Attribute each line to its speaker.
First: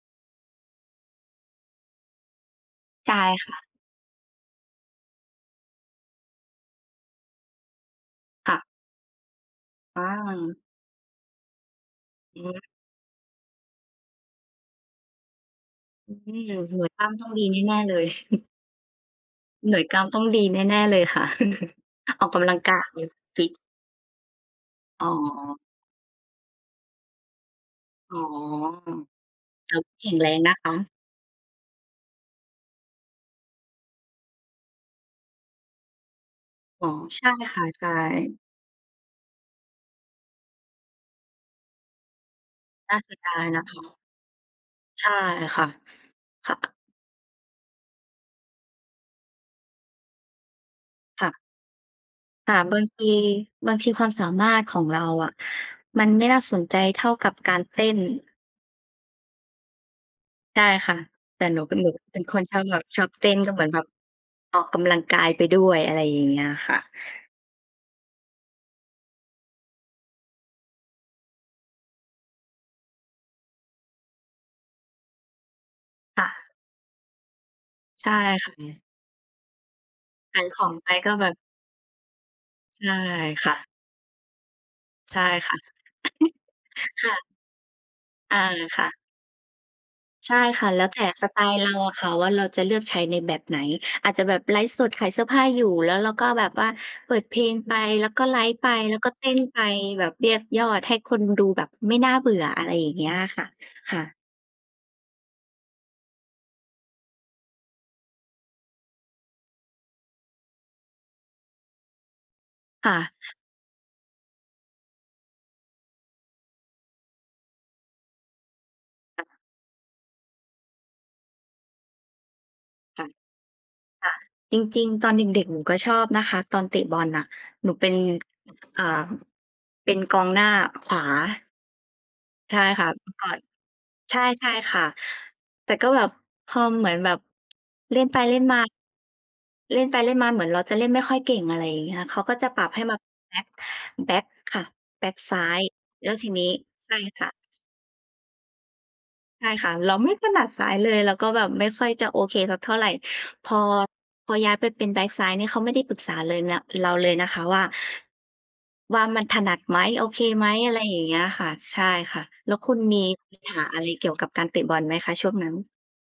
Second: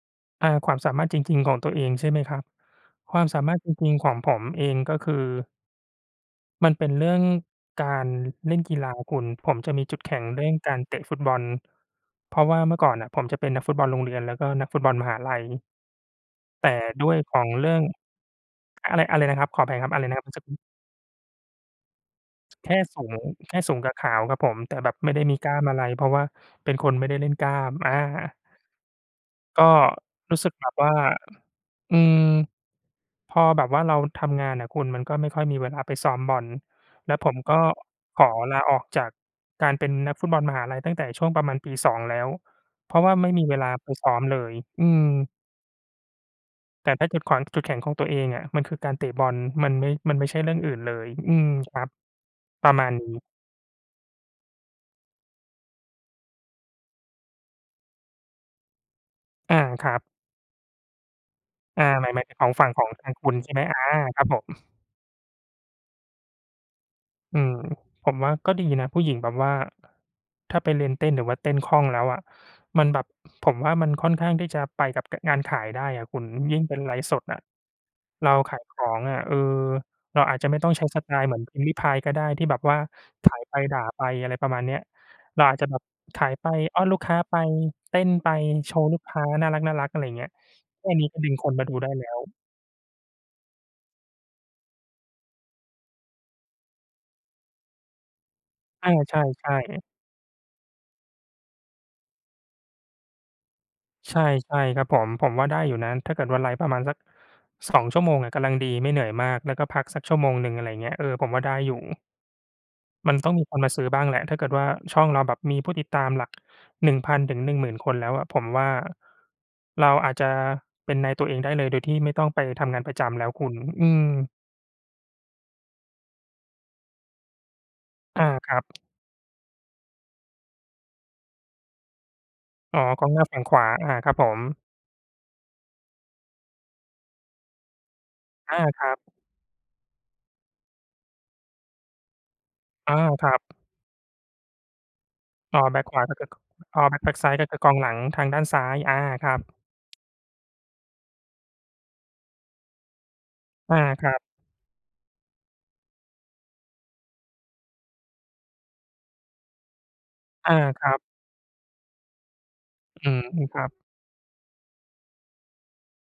Speaker 1: อา ความสามารถจริง ๆ ของตัวเองใช่ไหมครับ?
Speaker 2: ใช
Speaker 1: ค
Speaker 2: ่
Speaker 1: วามสา
Speaker 2: ค
Speaker 1: มา
Speaker 2: ่
Speaker 1: รถ
Speaker 2: ะ
Speaker 1: จริง ๆ ของผมเอง ก็คือ มันเป็นเรื่องการ
Speaker 2: ค
Speaker 1: เล
Speaker 2: ่
Speaker 1: ่น
Speaker 2: ะ
Speaker 1: กีฬาคุณ ผมจะมีจุ
Speaker 2: อ
Speaker 1: ดแข็งเรื่อง
Speaker 2: า
Speaker 1: การเตะฟุตบอล เพ
Speaker 2: อื
Speaker 1: ราะว่า
Speaker 2: ม
Speaker 1: เมื่อก่อนน่ะ ผมจะเป็นนักฟุตบอลโรงเรียน แล้วก็นักฟุตบอลมหาลัย
Speaker 2: อืม หน
Speaker 1: แต่
Speaker 2: ่วยก้
Speaker 1: ด
Speaker 2: า
Speaker 1: ้
Speaker 2: น
Speaker 1: วย
Speaker 2: ต้อง
Speaker 1: ข
Speaker 2: ด
Speaker 1: อ
Speaker 2: ี
Speaker 1: ง
Speaker 2: แ
Speaker 1: เร
Speaker 2: น
Speaker 1: ื่
Speaker 2: ่
Speaker 1: อง
Speaker 2: ๆ เลย
Speaker 1: อะไร อะไรนะครับ ขออ
Speaker 2: ห
Speaker 1: ภ
Speaker 2: น
Speaker 1: ั
Speaker 2: ่
Speaker 1: ย
Speaker 2: วย
Speaker 1: ครับ
Speaker 2: ก
Speaker 1: อ
Speaker 2: ล้
Speaker 1: ะ
Speaker 2: า
Speaker 1: ไร
Speaker 2: ม
Speaker 1: น
Speaker 2: ต
Speaker 1: ะค
Speaker 2: ้
Speaker 1: ร
Speaker 2: อ
Speaker 1: ับ
Speaker 2: ง
Speaker 1: เมื่อ
Speaker 2: ด
Speaker 1: สั
Speaker 2: ี
Speaker 1: กครู
Speaker 2: แ
Speaker 1: ่
Speaker 2: น่ ๆ เลยค่ะ ออกกำลัง
Speaker 1: แค
Speaker 2: ก
Speaker 1: ่
Speaker 2: าย เ
Speaker 1: ส
Speaker 2: ฮ้
Speaker 1: ู
Speaker 2: ย
Speaker 1: ง
Speaker 2: ฟิ
Speaker 1: แ
Speaker 2: ต
Speaker 1: ค่สูงกับขาวครับผม แต่แบบ
Speaker 2: อ๋
Speaker 1: ไม่ได้มีกล้
Speaker 2: อ
Speaker 1: ามอะไร เพราะว่าเป็นคนไม่ได้เล่นกล้าม อ
Speaker 2: อ๋อ
Speaker 1: า ก็
Speaker 2: แต่ก็แข็งแร
Speaker 1: รู
Speaker 2: ง
Speaker 1: ้สึ
Speaker 2: น
Speaker 1: ก
Speaker 2: ะ
Speaker 1: แบ
Speaker 2: คะ
Speaker 1: บว่า อืม พอแบบว่าเราทำงานน่ะคุณ ก็ไม่ค่อยมีเวลาไปซ้อมบอล
Speaker 2: อ๋อ
Speaker 1: แล้ว
Speaker 2: ใช
Speaker 1: ผ
Speaker 2: ่
Speaker 1: มก
Speaker 2: ค
Speaker 1: ็
Speaker 2: ่ะ ใช
Speaker 1: ขอ
Speaker 2: ่
Speaker 1: ลาออกจากการเป็นนักฟุตบอลมหาลัย ตั้งแต่ช่วงประมาณปี 2 แล้ว เพ
Speaker 2: น่
Speaker 1: ร
Speaker 2: า
Speaker 1: าะว
Speaker 2: เส
Speaker 1: ่า
Speaker 2: ีย
Speaker 1: ไม
Speaker 2: ด
Speaker 1: ่
Speaker 2: า
Speaker 1: มี
Speaker 2: ย
Speaker 1: เว
Speaker 2: นะ
Speaker 1: ลา
Speaker 2: คะ
Speaker 1: ไปซ้อมเลย อื
Speaker 2: ใ
Speaker 1: ม
Speaker 2: ช่ค่ะ ค่ะ
Speaker 1: แต่ถ้าจุดขวง จุดแข็งของตัวเองอะ มันคือการเตะบอล มันไม่ มันไม่ใช่เรื่องอื่นเลย
Speaker 2: ค่
Speaker 1: อื
Speaker 2: ะ
Speaker 1: ม ครับ
Speaker 2: ค่ะ
Speaker 1: ปร
Speaker 2: บ
Speaker 1: ะ
Speaker 2: า
Speaker 1: ม
Speaker 2: ง
Speaker 1: าณ
Speaker 2: ท
Speaker 1: น
Speaker 2: ี
Speaker 1: ี้
Speaker 2: บางทีความสามารถของเราอะ มันไม่น่าสนใจเท่ากับการเต้น
Speaker 1: อา ครับ
Speaker 2: ใช่ค่ะ แต่หนูเป็น
Speaker 1: อ
Speaker 2: ห
Speaker 1: า
Speaker 2: นูก็
Speaker 1: หมาย
Speaker 2: เป
Speaker 1: ห
Speaker 2: ็
Speaker 1: มา
Speaker 2: น
Speaker 1: ยถ
Speaker 2: ค
Speaker 1: ึง
Speaker 2: น
Speaker 1: ของ
Speaker 2: ชอ
Speaker 1: ฝ
Speaker 2: บ
Speaker 1: ั่ง
Speaker 2: แบ
Speaker 1: ข
Speaker 2: บ
Speaker 1: อง
Speaker 2: ชอ
Speaker 1: ท
Speaker 2: บ
Speaker 1: าง
Speaker 2: เต
Speaker 1: ค
Speaker 2: ้
Speaker 1: ุณ
Speaker 2: น
Speaker 1: ใช
Speaker 2: ก็
Speaker 1: ่
Speaker 2: เ
Speaker 1: ไ
Speaker 2: ห
Speaker 1: ห
Speaker 2: ม
Speaker 1: ม?
Speaker 2: ือน
Speaker 1: อ
Speaker 2: แบ
Speaker 1: า
Speaker 2: บ
Speaker 1: ครับผม
Speaker 2: ออกกำลังกายไปด้วย อะไรอย่างเงี้ยค่ะ
Speaker 1: อืม ผมว่าก็ดีนะ ผู้หญิงแบบว่า ถ้าไปเรียนเต้น หรือว่าเต้นคล่องแล้วอะ มันแบบ ผมว่ามันค่อนข้างที่จะไปกับกะ งานขายได้อะคุ
Speaker 2: ค่
Speaker 1: ณ
Speaker 2: ะ
Speaker 1: ยิ่งเป็นไลฟ์สดอะ
Speaker 2: ใช่
Speaker 1: เรา
Speaker 2: ค
Speaker 1: ข
Speaker 2: ่ะ
Speaker 1: า
Speaker 2: อ
Speaker 1: ย
Speaker 2: ื
Speaker 1: ข
Speaker 2: อ
Speaker 1: องอะ เออ เราอ
Speaker 2: ข
Speaker 1: าจ
Speaker 2: า
Speaker 1: จ
Speaker 2: ย
Speaker 1: ะไม
Speaker 2: ข
Speaker 1: ่ต
Speaker 2: อ
Speaker 1: ้อง
Speaker 2: ง
Speaker 1: ใช
Speaker 2: ไ
Speaker 1: ้
Speaker 2: ป
Speaker 1: ส
Speaker 2: ก
Speaker 1: ไต
Speaker 2: ็
Speaker 1: ล
Speaker 2: แบ
Speaker 1: ์เห
Speaker 2: บ
Speaker 1: มือนพิมรี่พายก็ได้ ที่แบบว่า
Speaker 2: ใช่
Speaker 1: ขาย
Speaker 2: ค
Speaker 1: ไ
Speaker 2: ่
Speaker 1: ป
Speaker 2: ะ
Speaker 1: ด่าไป อะไรประมาณเนี้ย
Speaker 2: ใช่
Speaker 1: เรา
Speaker 2: ค
Speaker 1: อ
Speaker 2: ่
Speaker 1: า
Speaker 2: ะ
Speaker 1: จจะแบบขายไป อ้อนลูก
Speaker 2: ค
Speaker 1: ค
Speaker 2: ่
Speaker 1: ้า
Speaker 2: ะ
Speaker 1: ไป เต้นไป
Speaker 2: อา
Speaker 1: โช
Speaker 2: ค่
Speaker 1: ว์
Speaker 2: ะ
Speaker 1: ลูกค้าน่ารัก ๆ อะไรอย่างเงี้ย
Speaker 2: ใช่ค่ะ แล้
Speaker 1: แค
Speaker 2: ว
Speaker 1: ่
Speaker 2: แต
Speaker 1: น
Speaker 2: ่
Speaker 1: ี้ก็
Speaker 2: ส
Speaker 1: ดึ
Speaker 2: ไ
Speaker 1: ง
Speaker 2: ต
Speaker 1: ค
Speaker 2: ล
Speaker 1: น
Speaker 2: ์
Speaker 1: ม
Speaker 2: เร
Speaker 1: าด
Speaker 2: า
Speaker 1: ูได
Speaker 2: อ
Speaker 1: ้
Speaker 2: ะ
Speaker 1: แ
Speaker 2: ค
Speaker 1: ล้
Speaker 2: ่ะ
Speaker 1: ว
Speaker 2: ว่า เราจะเลือกใช้ในแบบไหน อาจจะแบบไลฟ์สดขายเสื้อผ้าอยู่ แล้วเราก็แบบว่าเปิดเพลงไป แล้วก็ไลฟ์ไป
Speaker 1: อ
Speaker 2: แ
Speaker 1: า
Speaker 2: ล้วก็
Speaker 1: ใ
Speaker 2: เต้น
Speaker 1: ช่
Speaker 2: ไป
Speaker 1: ๆ
Speaker 2: แบบเรียกยอดให้คนดูแบบไม่น่าเบื่อ อะไรอย่างเงี้ยค่ะ ค่ะ
Speaker 1: ใช่ ใช่ครับผม ผมว่าได้อยู่นะ ถ้าเกิดว่าไลฟ์ประมาณสัก 2 ชั่วโมงอะกำลังดี ไม่เหนื่อยมาก แล้วก็พักสักชั่วโมงหนึ่ง อะไรอย่างเงี้ย เออ ผมว่าได้อยู่
Speaker 2: ค่
Speaker 1: ม
Speaker 2: ะ
Speaker 1: ันต้องมีคนมาซื้อบ้างแหละ ถ้าเกิดว่า ช่องเราแบบมีผู้ติดตามหลัก 1,000-10,000 คนแล้วอะ ผมว่า
Speaker 2: ค่ะ
Speaker 1: เราอาจจะเป็นนายตัวเองได้เลย โดยที่ไม่ต้องไปทำงานประ
Speaker 2: ค
Speaker 1: จ
Speaker 2: ่ะ ค่ะ
Speaker 1: ำแล้วคุณ อืม
Speaker 2: จริง ๆ ตอนเด็ก ๆ หนูก็ชอบนะคะ ตอนเตะบอลน่ะ หนูเป็น
Speaker 1: อา ครับ
Speaker 2: อ่า เป็นกองหน้า ขวา ใช่
Speaker 1: อ๋อ
Speaker 2: ค่ะ
Speaker 1: ก
Speaker 2: เม
Speaker 1: อ
Speaker 2: ื
Speaker 1: ง
Speaker 2: ่อ
Speaker 1: หน้า
Speaker 2: ก่อ
Speaker 1: ฝั
Speaker 2: น
Speaker 1: ่งขวา อ่า ครั
Speaker 2: ใช
Speaker 1: บผม
Speaker 2: ่ ๆ ค่ะ แต่ก็แบบ พอมันเหมือนแบบ เล่นไปเล่น
Speaker 1: อ
Speaker 2: ม
Speaker 1: า
Speaker 2: า
Speaker 1: ครับ
Speaker 2: เล่นไปเล่นมา เหมือนเราจะเล่นไม่ค่อยเก่ง อะไรอย่างเงี้ย เขาก็จะปรับให้
Speaker 1: อ
Speaker 2: ม
Speaker 1: า
Speaker 2: า
Speaker 1: คร
Speaker 2: แ
Speaker 1: ั
Speaker 2: บ็ก
Speaker 1: บ
Speaker 2: แบ็กค่ะ แบ็กซ้า
Speaker 1: อ๋อ
Speaker 2: ย
Speaker 1: แบ็กขวา
Speaker 2: แล้
Speaker 1: แล้
Speaker 2: ว
Speaker 1: วก
Speaker 2: ที
Speaker 1: ะ ก
Speaker 2: นี้
Speaker 1: อ๋อ
Speaker 2: ใช
Speaker 1: แบ
Speaker 2: ่
Speaker 1: ็ก แบ็ก
Speaker 2: ค
Speaker 1: ซ
Speaker 2: ่
Speaker 1: ้
Speaker 2: ะ
Speaker 1: าย ก็คือ กองหลัง ทางด้านซ้าย อา ครับ
Speaker 2: ใช่ค่ะ เราไม่ถนัดซ้ายเลย เราก็แบบไม่ค่อยจะโอเคสักเท่าไร พอ
Speaker 1: อา ครับ
Speaker 2: พอย้ายไปเป็นแบ็กซ้ายนี่ เขาไม่ได้ปรึกษาเลยนะ เราเลยนะคะว่า ว่ามันถนัดไหม? โอเคไหม?
Speaker 1: อา
Speaker 2: อะไร
Speaker 1: ครั
Speaker 2: อย่
Speaker 1: บ
Speaker 2: างเงี้ยค่ะ ใช่ค่ะ แล้วคุณมี
Speaker 1: อืม
Speaker 2: ปั
Speaker 1: อ
Speaker 2: ญ
Speaker 1: ือ ค
Speaker 2: หา
Speaker 1: รับ
Speaker 2: อะไรเกี่ยวกับการเตะบอลไหมคะช่วงนั้น?